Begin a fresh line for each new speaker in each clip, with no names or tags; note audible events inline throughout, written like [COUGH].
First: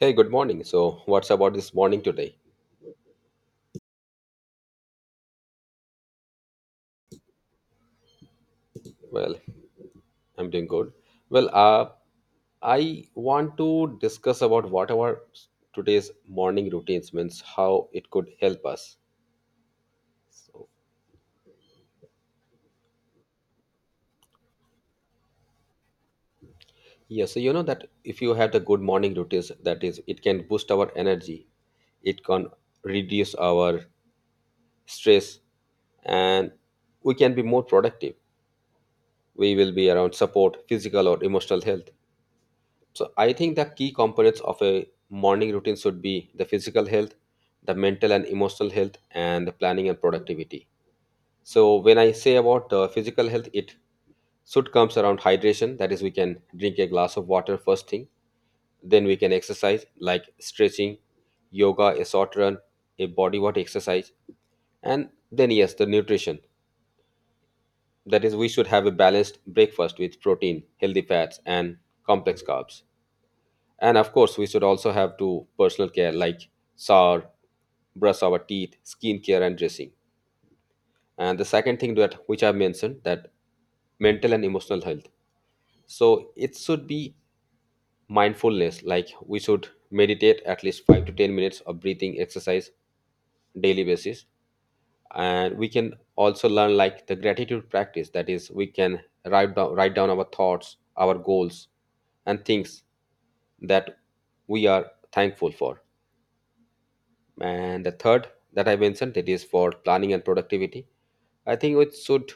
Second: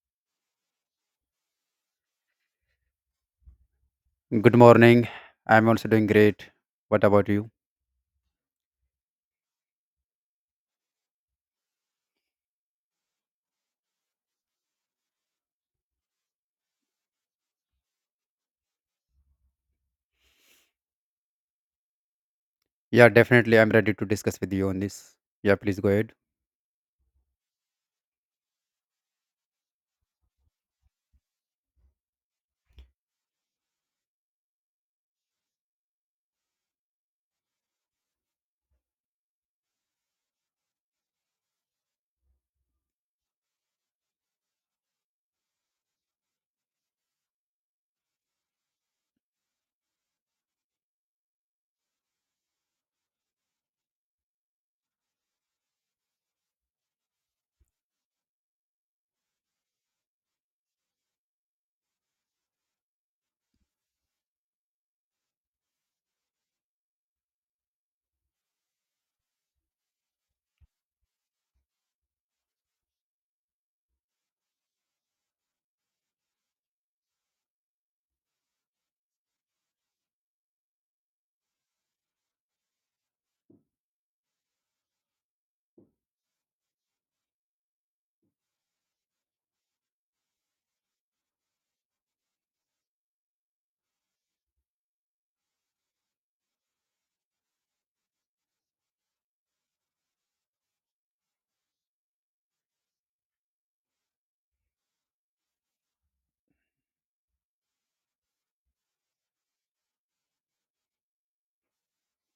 Hey, good morning. So, what's about this morning today?
Good morning. I'm also doing great. What about you?
Well, I'm doing good. Well, uh, I want to discuss about what our s- today's morning routines means, how it could help us.
Yeah, definitely. I'm ready to discuss with you on this. Yeah, please go ahead.
Yeah, so you know that if you have the good morning routines, that is, it can boost our energy, it can reduce our stress, and we can be more productive. We will be around support, physical or emotional health. So I think the key components of a morning routine should be the physical health, the mental and emotional health, and the planning and productivity. So when I say about physical health, it should comes around hydration. That is, we can drink a glass of water first thing. Then we can exercise like stretching, yoga, a short run, a body weight exercise, and then yes, the nutrition. That is, we should have a balanced breakfast with protein, healthy fats, and complex carbs. And of course, we should also have to personal care like shower, brush our teeth, skincare, and dressing. And the second thing that which I mentioned that mental and emotional health. So it should be mindfulness, like we should meditate at least 5 to 10 minutes of breathing exercise daily basis. And we can also learn like the gratitude practice. That is, we can write down our thoughts, our goals, and things that we are thankful for. And the third that I mentioned that is for planning and productivity. I think we should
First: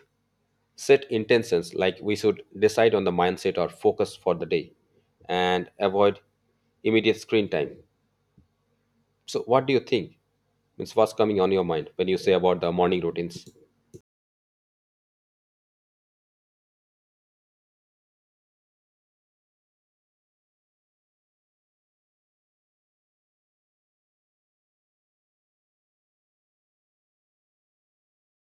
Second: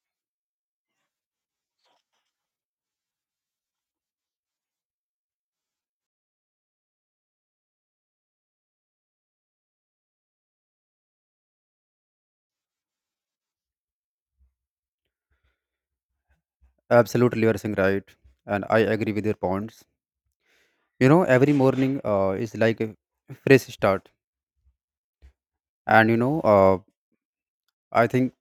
set intentions like we should decide on the mindset or focus for the day and avoid immediate screen time. So what do you think? Means what's coming on your mind when you say about the morning routines?
Absolutely, you're saying right. And I agree with your points. You know, every morning is like a fresh start. And, I think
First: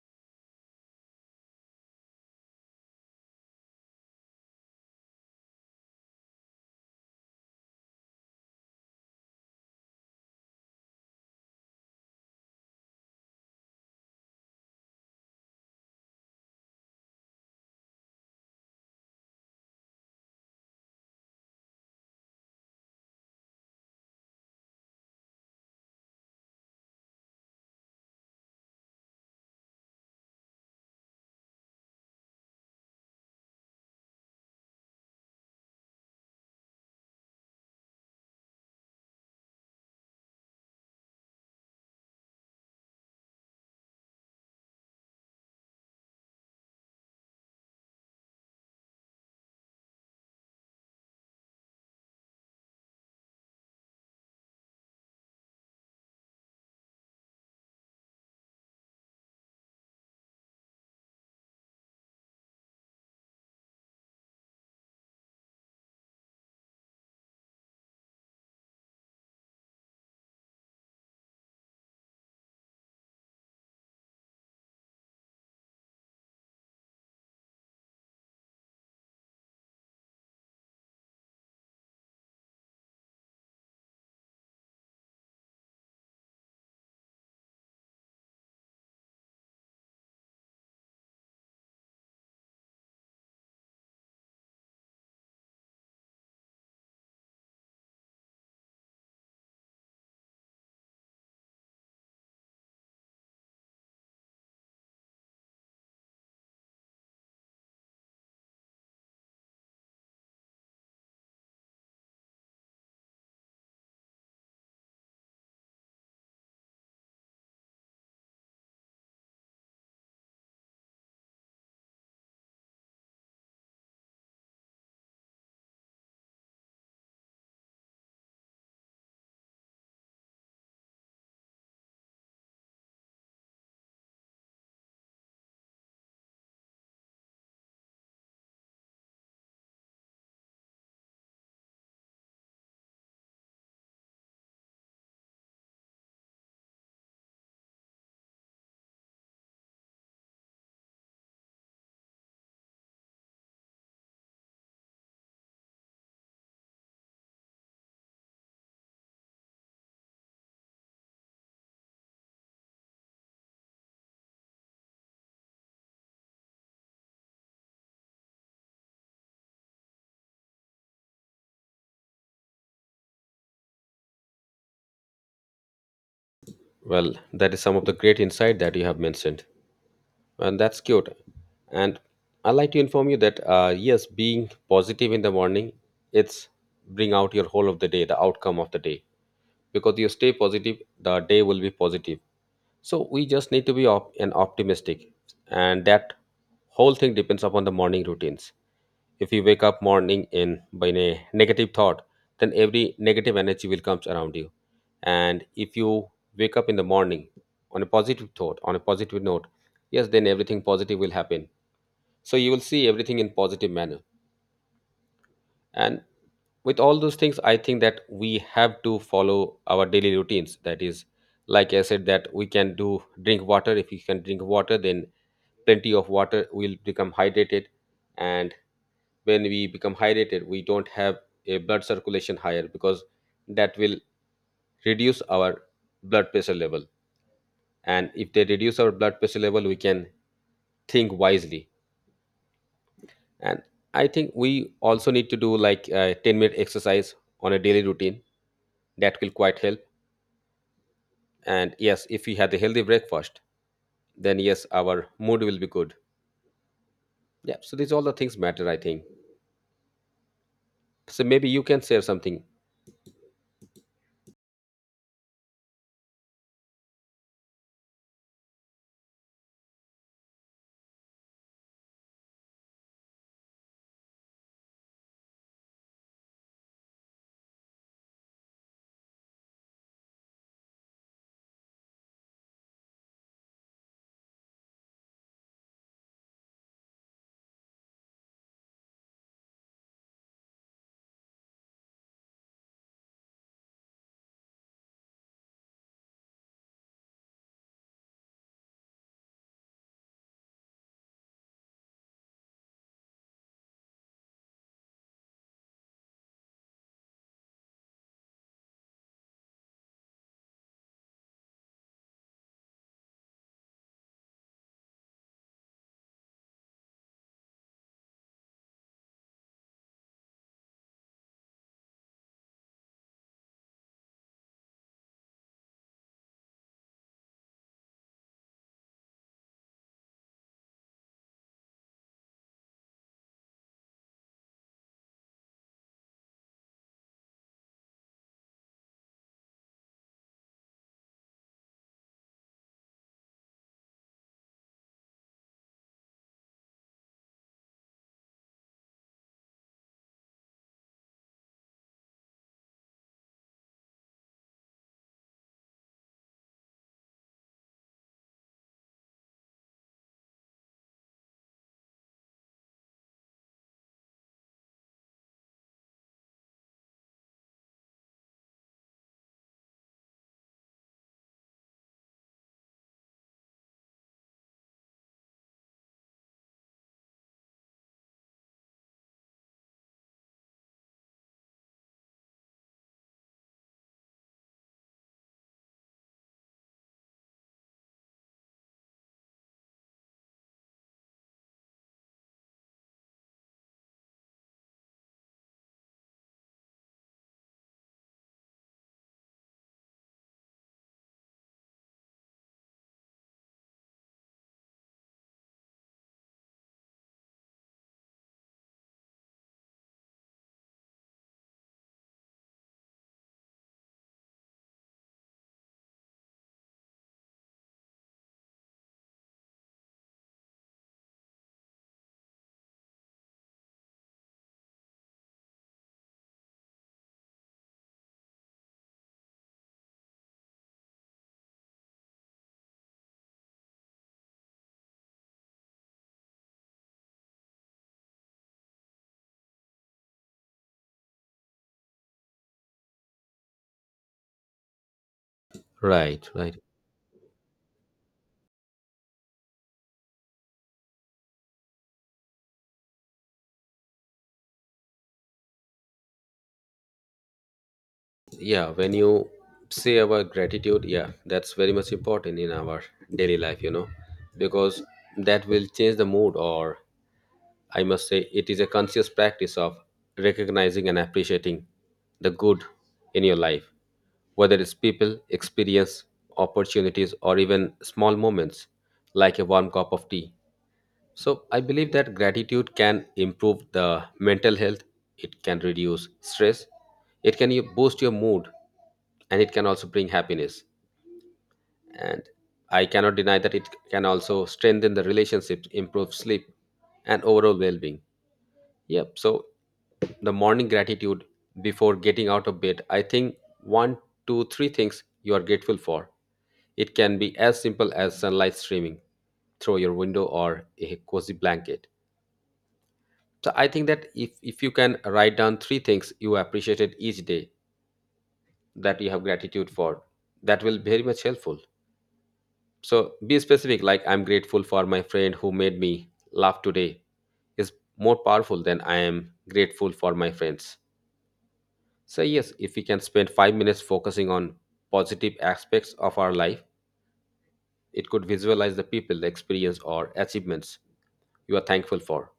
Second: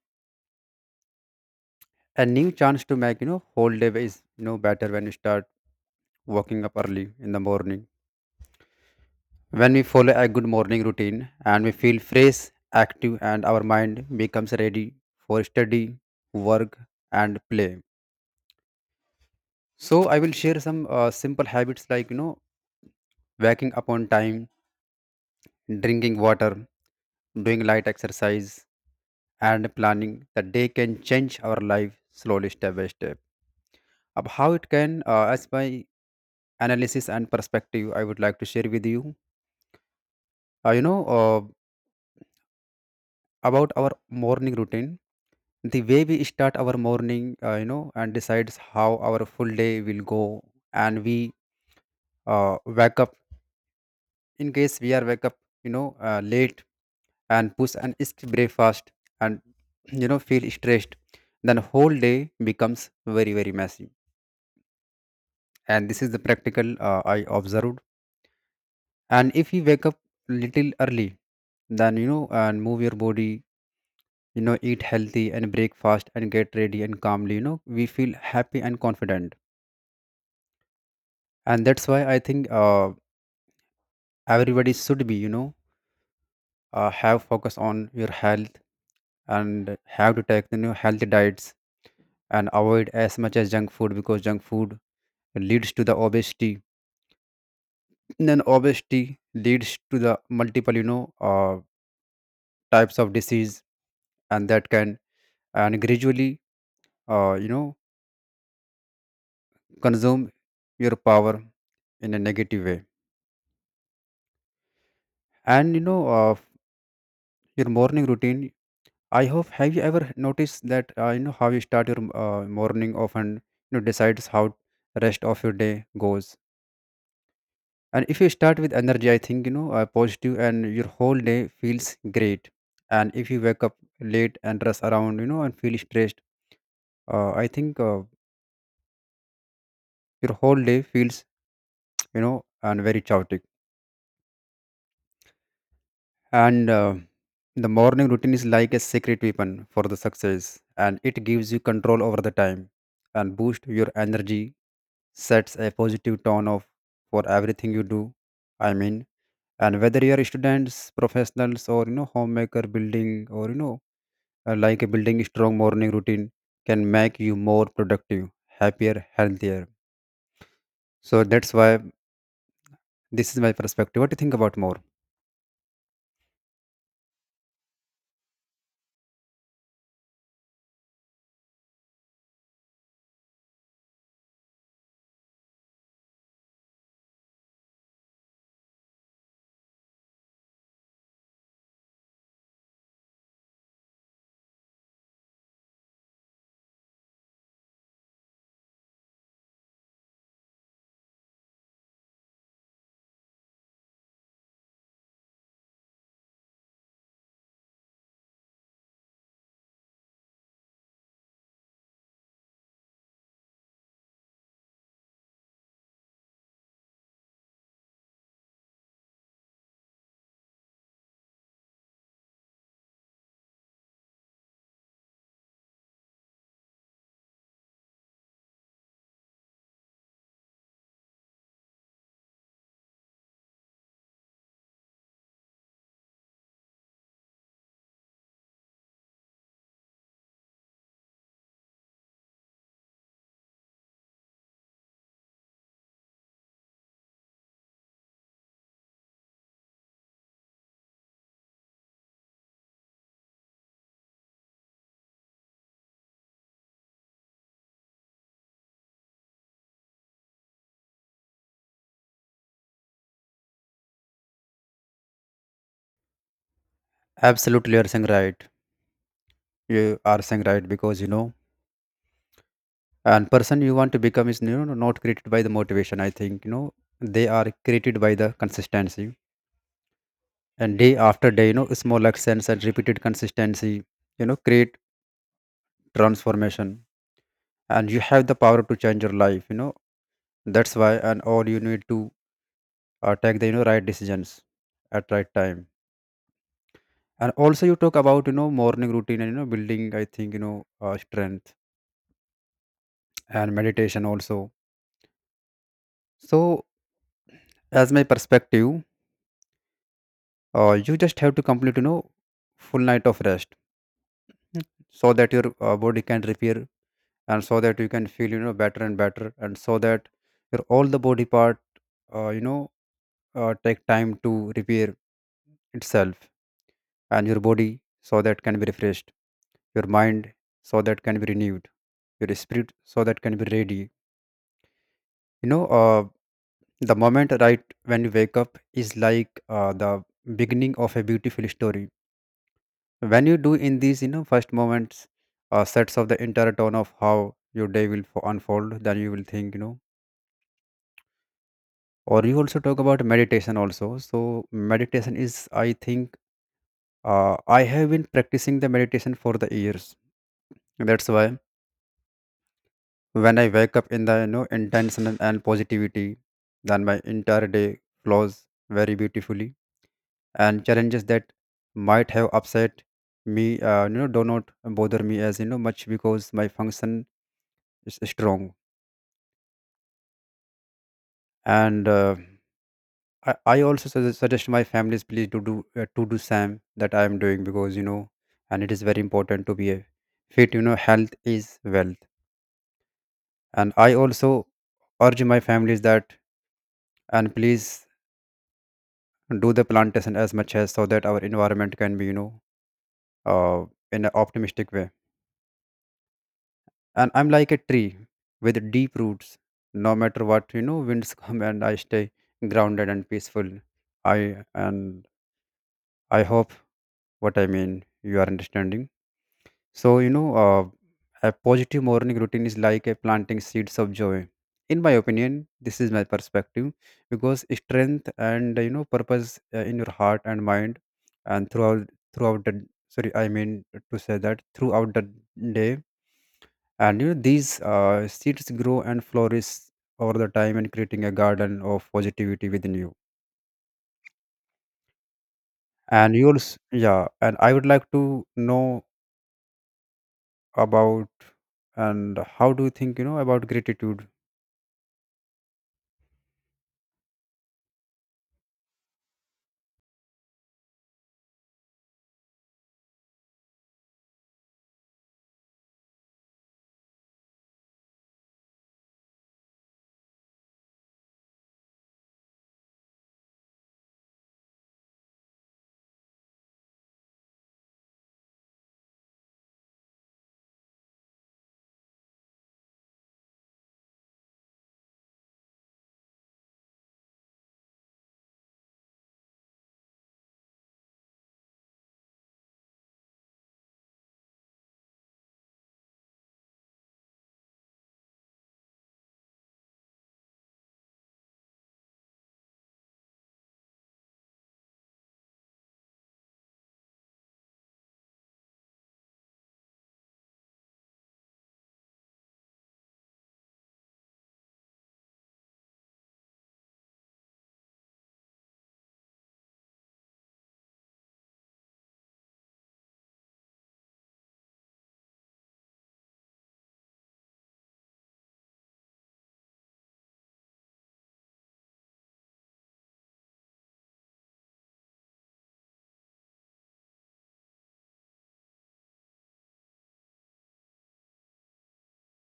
a new chance to make, you know, whole day is, you know, better when you start waking up early in the morning. When we follow a good morning routine and we feel fresh, active, and our mind becomes ready for study, work, and play. So I will share some simple habits, like you know, waking up on time, drinking water, doing light exercise, and planning the day can change our life slowly, step by step. Ab how it can, as my analysis and perspective, I would like to share with you. You know About our morning routine, the way we start our morning, you know, and decides how our full day will go, and we wake up, in case we are wake up you know late and push and skip breakfast and [CLEARS THROAT] you know feel stressed, then whole day becomes very very messy. And this is the practical, I observed. And if you wake up little early, then you know, and move your body, you know, eat healthy and breakfast and get ready and calmly, you know, we feel happy and confident. And that's why I think, everybody should be, you know, have focus on your health and have to take, you know, healthy diets and avoid as much as junk food, because junk food leads to the obesity, then obesity leads to the multiple, you know, uh, types of disease. And that can, and gradually, uh, you know consume your power in a negative way. And your morning routine, I hope, have you ever noticed that, how you start your morning often, you know, decides how rest of your day goes. And if you start with energy, I think, you know, positive and your whole day feels great. And if you wake up late and rush around, you know, and feel stressed, I think your whole day feels, you know, and very chaotic. And the morning routine is like a secret weapon for the success. And it gives you control over the time and boost your energy, sets a positive tone of for everything you do. I mean, and whether you are students, professionals, or you know, homemaker, building, or you know, building strong morning routine can make you more productive, happier, healthier. So that's why this is my perspective. What do you think about more?
Well, that is some of the great insight that you have mentioned. And that's cute. And I'd like to inform you that yes, being positive in the morning, it's bring out your whole of the day, the outcome of the day. Because you stay positive, the day will be positive. So we just need to be op- and optimistic, and that whole thing depends upon the morning routines. If you wake up morning in by a negative thought, then every negative energy will comes around you. And if you wake up in the morning on a positive thought, on a positive note, yes, then everything positive will happen. So you will see everything in positive manner. And with all those things, I think that we have to follow our daily routines. That is, like I said, that we can do drink water. If you can drink water, then plenty of water will become hydrated. And when we become hydrated, we don't have a blood circulation higher because that will reduce our blood pressure level. And if they reduce our blood pressure level, we can think wisely. And I think we also need to do like a 10-minute exercise on a daily routine. That will quite help. And yes, if we had a healthy breakfast, then yes, our mood will be good. Yeah, so these all the things matter, I think. So maybe you can share something.
Absolutely, you are saying right. You are saying right because, you know, and person you want to become is, you know, not created by the motivation. I think, you know, they are created by the consistency and day after day. You know, small actions and repeated consistency, you know, create transformation, and you have the power to change your life. You know, that's why, and all you need to take the, you know, right decisions at right time. And also you talk about, you know, morning routine and you know, building, I think, you know, strength and meditation also. So as my perspective, you just have to complete, you know, full night of rest, so that your body can repair, and so that you can feel, you know, better and better, and so that your all the body part, uh, you know take time to repair itself, and your body so that can be refreshed, your mind so that can be renewed, your spirit so that can be ready. You know, the moment right when you wake up is like the beginning of a beautiful story. When you do in these, you know, first moments, sets of the entire tone of how your day will unfold, then you will think, you know, or you also talk about meditation also. So meditation is, I think, I have been practicing the meditation for the years. That's why when I wake up in the, you know, intention and positivity, then my entire day flows very beautifully, and challenges that might have upset me, you know, do not bother me as you know much, because my function is strong. And I also suggest my families please to do same that I am doing, because you know, and it is very important to be a fit, you know, health is wealth. And I also urge my families that and please do the plantation as much as, so that our environment can be, you know, uh, in an optimistic way. And I'm like a tree with deep roots, no matter what, you know, winds [LAUGHS] come, and I stay grounded and peaceful. i and I hope what I mean, you are understanding. So, you know, a positive morning routine is like a planting seeds of joy. In my opinion, this is my perspective, because strength and, you know, purpose in your heart and mind, and throughout the sorry, I mean to say that throughout the day, and you know these seeds grow and flourish over the time, and creating a garden of positivity within you. And
Right, right.
yours, yeah. And I would like to know about and how do you think, you know, about gratitude?
Yeah, when you say our gratitude, yeah, that's very much important in our daily life, you know, because that will change the mood. Or I must say, it is a conscious practice of recognizing and appreciating the good in your life, whether it's people, experience, opportunities, or even small moments like a warm cup of tea. So, I believe that gratitude can improve the mental health, it can reduce stress, it can boost your mood, and it can also bring happiness. And I cannot deny that it can also strengthen the relationships, improve sleep, and overall well being. Yep. So the morning gratitude before getting out of bed, I think one, two, three things you are grateful for. It can be as simple as sunlight streaming through your window or a cozy blanket. So I think that if you can write down three things you appreciated each day that you have gratitude for, that will be very much helpful. So be specific, like I'm grateful for my friend who made me laugh today is more powerful than I am grateful for my friends. So, yes, if we can spend 5 minutes focusing on positive aspects of our life, it could visualize the people, the experience, or achievements you are thankful for.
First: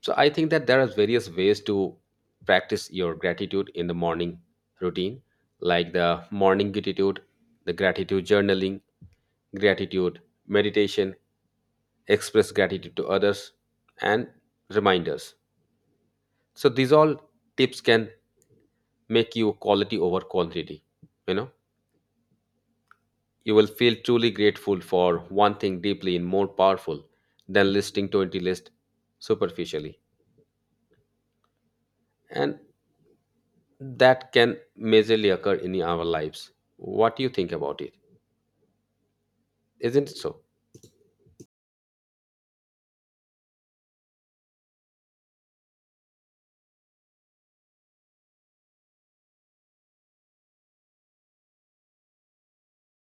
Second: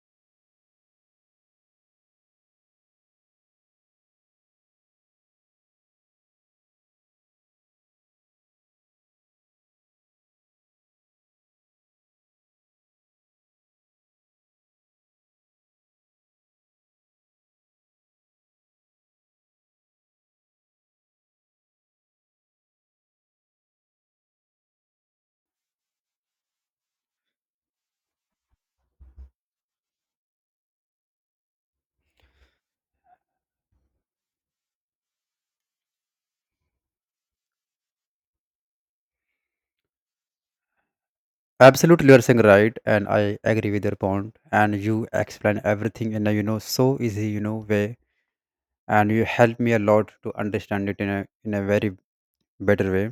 So, I think that there are various ways to practice your gratitude in the morning routine, like the morning gratitude, the gratitude journaling, gratitude meditation, express gratitude to others, and reminders. So, these all tips can make you quality over quantity, you know. You will feel truly grateful for one thing deeply and more powerful than listing 20 lists superficially. And that can majorly occur in our lives. What do you think about it? Isn't it so?
Absolutely, you're saying right, and I agree with your point. And you explain everything in a, you know, so easy, you know, way, and you help me a lot to understand it in a very better way.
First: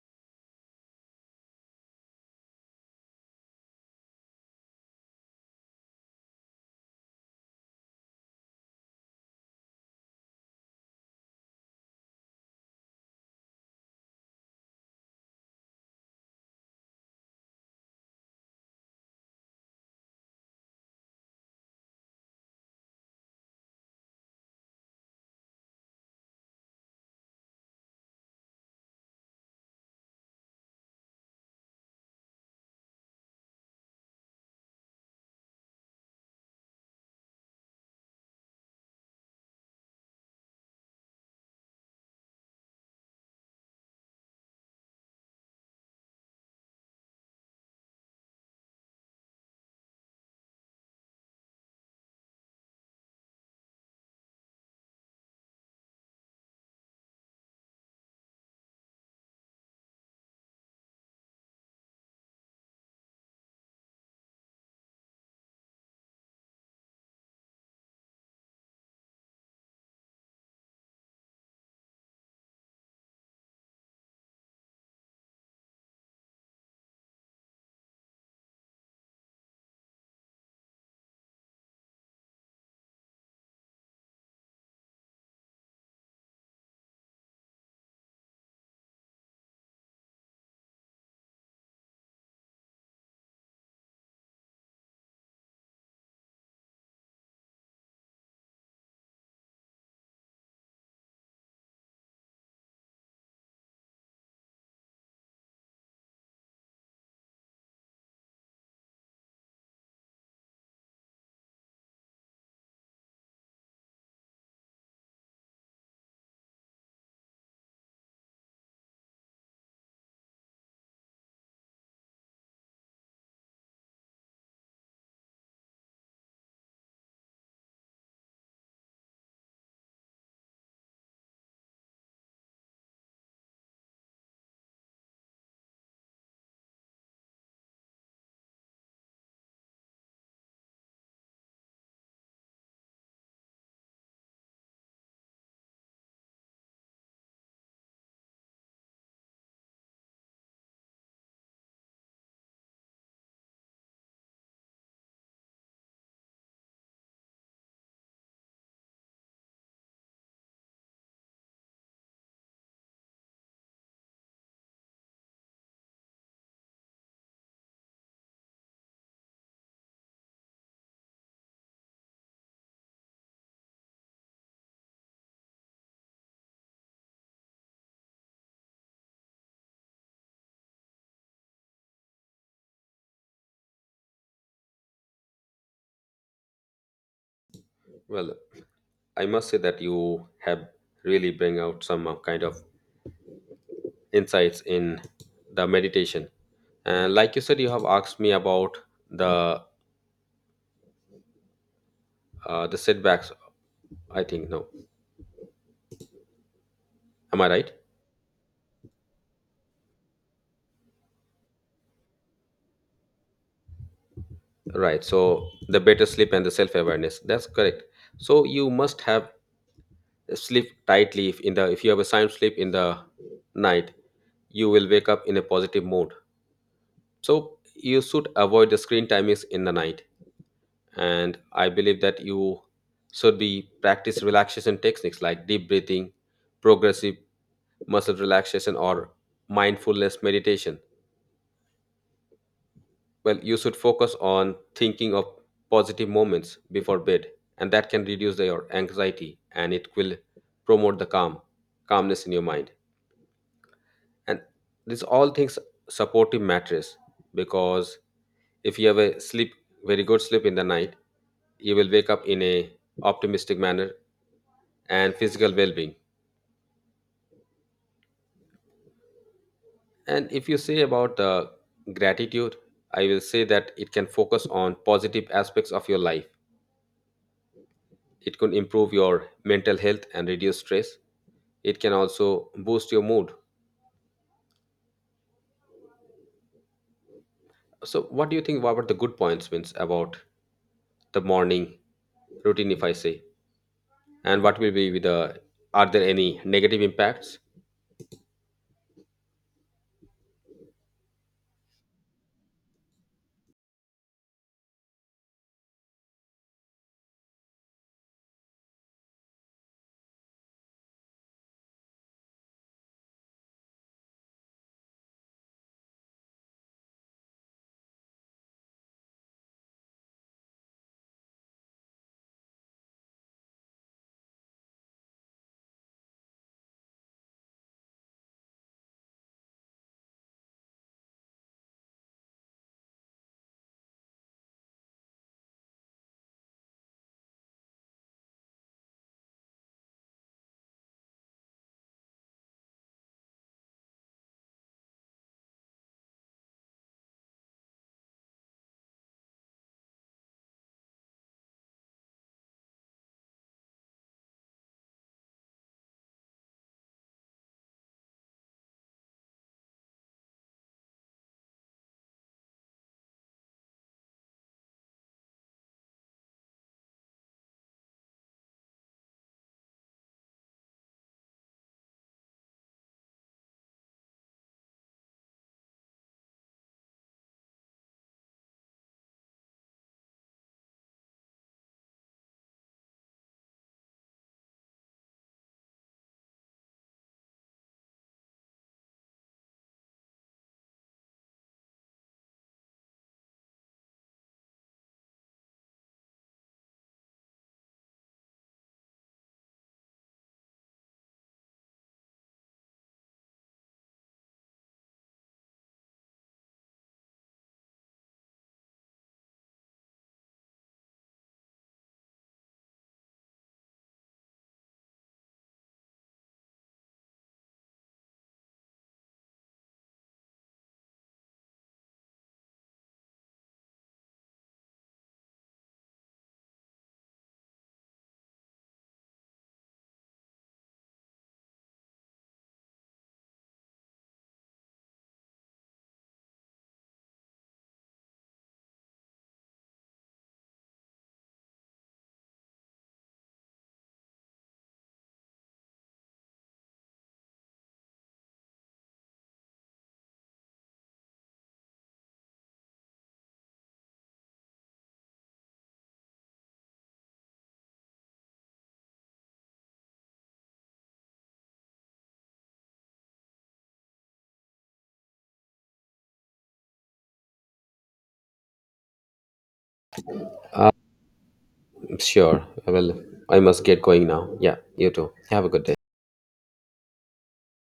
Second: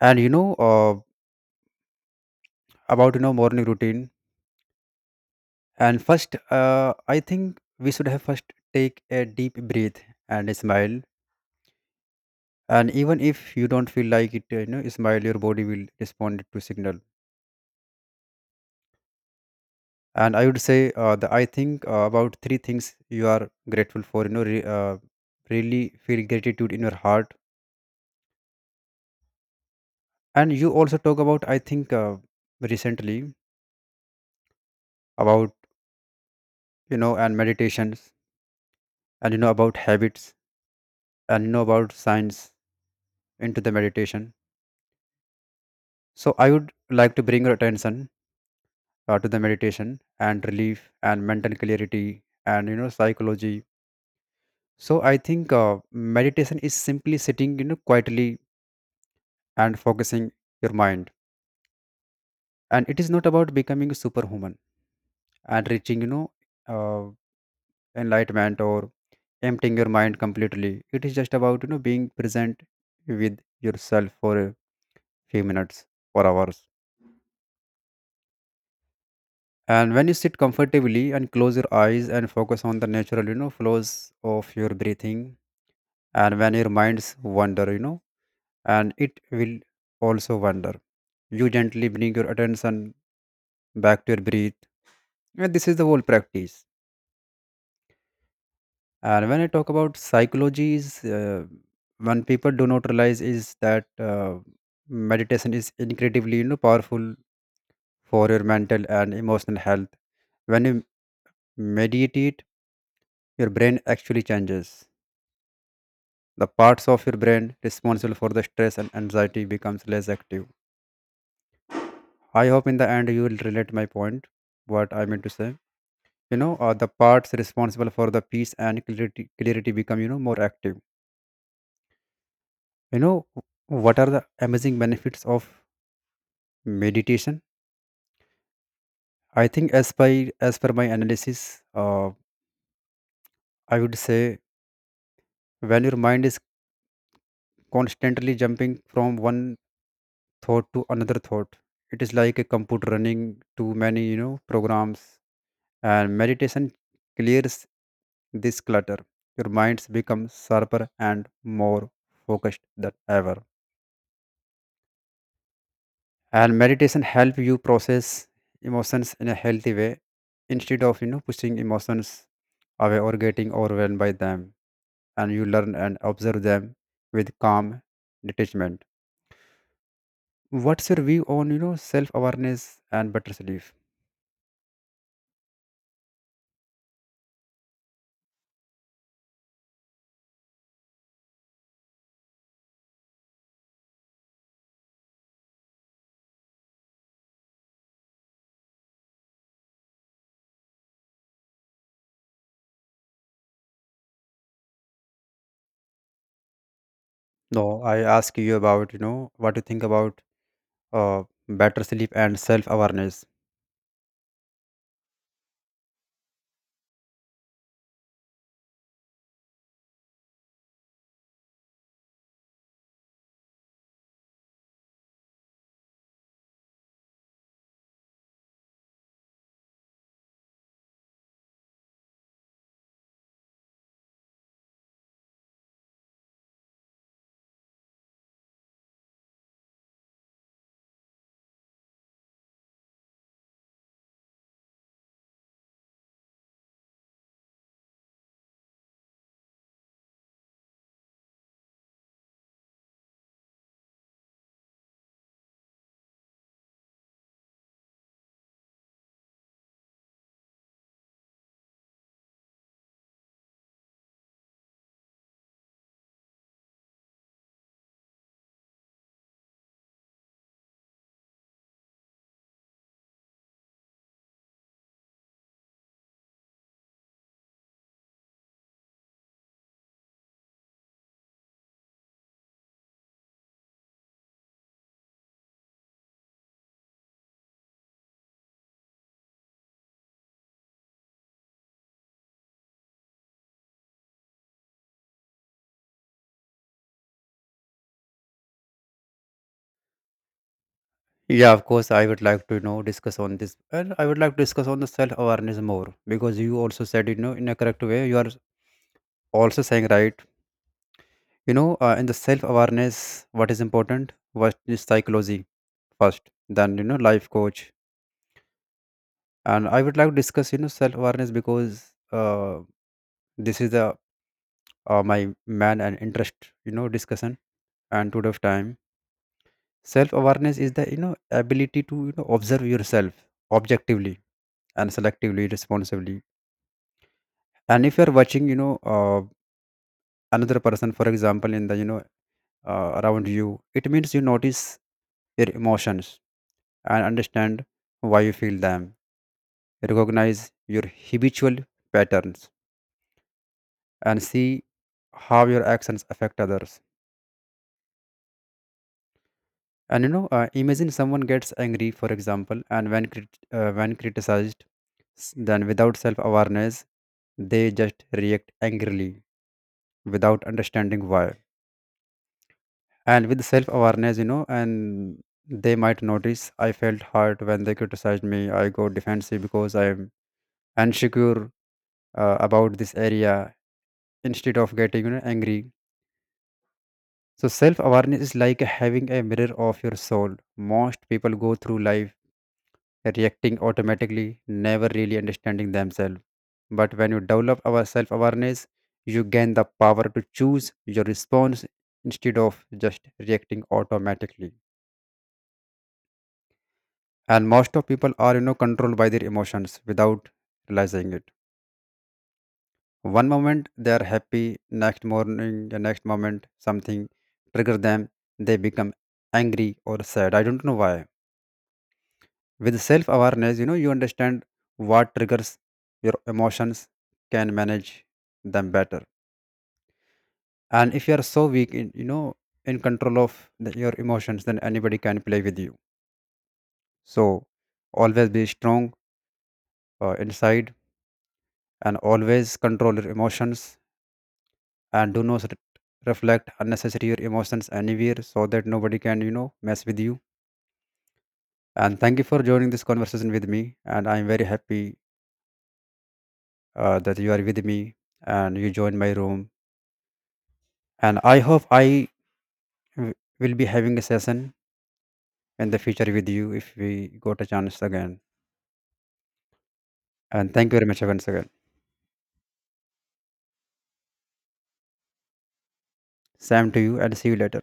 And about, you know, morning routine. And first, I think we should have first take a deep breath and smile. And even if you don't feel like it, you know, smile. Your body will respond to signal. And I would say, the I think, about three things you are grateful for, you know, really feel gratitude in your heart. And you also talk about, I think, recently about, you know, and meditations and, you know, about habits and, you know, about science into the meditation. So I would like to bring your attention to the meditation and relief and mental clarity and, you know, psychology. So I think, meditation is simply sitting, you know, quietly and focusing your mind. And it is not about becoming a superhuman and reaching, you know, uh, enlightenment or emptying your mind completely. It is just about, you know, being present with yourself for a few minutes or hours. And when you sit comfortably and close your eyes and focus on the natural, you know, flows of your breathing, and when your minds wander, you know, and it will also wander, you gently bring your attention back to your breath, and this is the whole practice. And when I talk about psychology, is one people do not realize is that meditation is incredibly, you know, powerful for your mental and emotional health. When you meditate, your brain actually changes. The parts of your brain responsible for the stress and anxiety becomes less active. I hope in the end you will relate my point, what I meant to say. You know, the parts responsible for the peace and clarity become, you know, more active. You know, what are the amazing benefits of meditation? I think as by as per my analysis, uh, I would say, when your mind is constantly jumping from one thought to another thought, it is like a computer running too many, you know, programs. And meditation clears this clutter. Your minds become sharper and more focused than ever. And meditation help you process emotions in a healthy way, instead of, you know, pushing emotions away or getting overwhelmed by them, and you learn and observe them with calm detachment. What's your view on, you know, self awareness and better sleep?
Well, I must say that you have really bring out some kind of insights in the meditation. And like you said, you have asked me about the the setbacks. I think no, am I right?
No, I ask you about, you know, what you think about uh, better sleep and self awareness.
Right. So the better sleep and the self awareness. That's correct. So you must have sleep tightly. If in the if you have a sound sleep in the night, you will wake up in a positive mood. So you should avoid the screen timings in the night. And I believe that you should be practice relaxation techniques like deep breathing, progressive muscle relaxation, or mindfulness meditation. Well, you should focus on thinking of positive moments before bed, and that can reduce your anxiety, and it will promote the calmness in your mind. And these all things, supportive mattress, because if you have a sleep, very good sleep in the night, you will wake up in a optimistic manner, and physical well-being. And if you say about the gratitude, I will say that it can focus on positive aspects of your life. It could improve your mental health and reduce stress. It can also boost your mood. So, what do you think about the good points, means about the morning routine, if I say, and what will be with the, are there any negative impacts?
Yeah, of course, I would like to, you know, discuss on this, and I would like to discuss on the self awareness more, because you also said, you know, in a correct way. You are also saying right. You know, in the self awareness, what is important? What is psychology first? Then, you know, life coach. And I would like to discuss, you know, self awareness, because this is the my man and interest, you know, discussion. And today of time, self awareness is the, you know, ability to, you know, observe yourself objectively and selectively responsibly. And if you're watching, you know, another person, for example, in the, you know, around you, it means you notice your emotions and understand why you feel them, recognize your habitual patterns, and see how your actions affect others. And you know, imagine someone gets angry, for example, and when criticized, then without self awareness, they just react angrily without understanding why. And with self awareness, you know, and they might notice, I felt hurt when they criticized me. I got defensive because I'm insecure about this area, instead of getting, you know, angry. So self awareness is like having a mirror of your soul. Most people go through life reacting automatically, never really understanding themselves. But when you develop our self awareness, you gain the power to choose your response instead of just reacting automatically. And most of people are, you know, controlled by their emotions without realizing it. One moment they are happy, next morning, the next moment something triggers them, they become angry or sad. I don't know why. With self awareness, you know, you understand what triggers your emotions, can manage them better. And if you are so weak in, you know, in control of the, your emotions, then anybody can play with you. So always be strong inside, and always control your emotions, and do not reflect unnecessary your emotions anywhere, so that nobody can, you know, mess with you. And thank you for joining this conversation with me. And I'm very happy that you are with me and you joined my room. And I hope w- will be having a session in the future with you, if we got a chance again. And
Uh,
thank you very much once again.
sure. Well, I must get going now. Yeah, you too. Have a good day.
Sam to you, and see you later.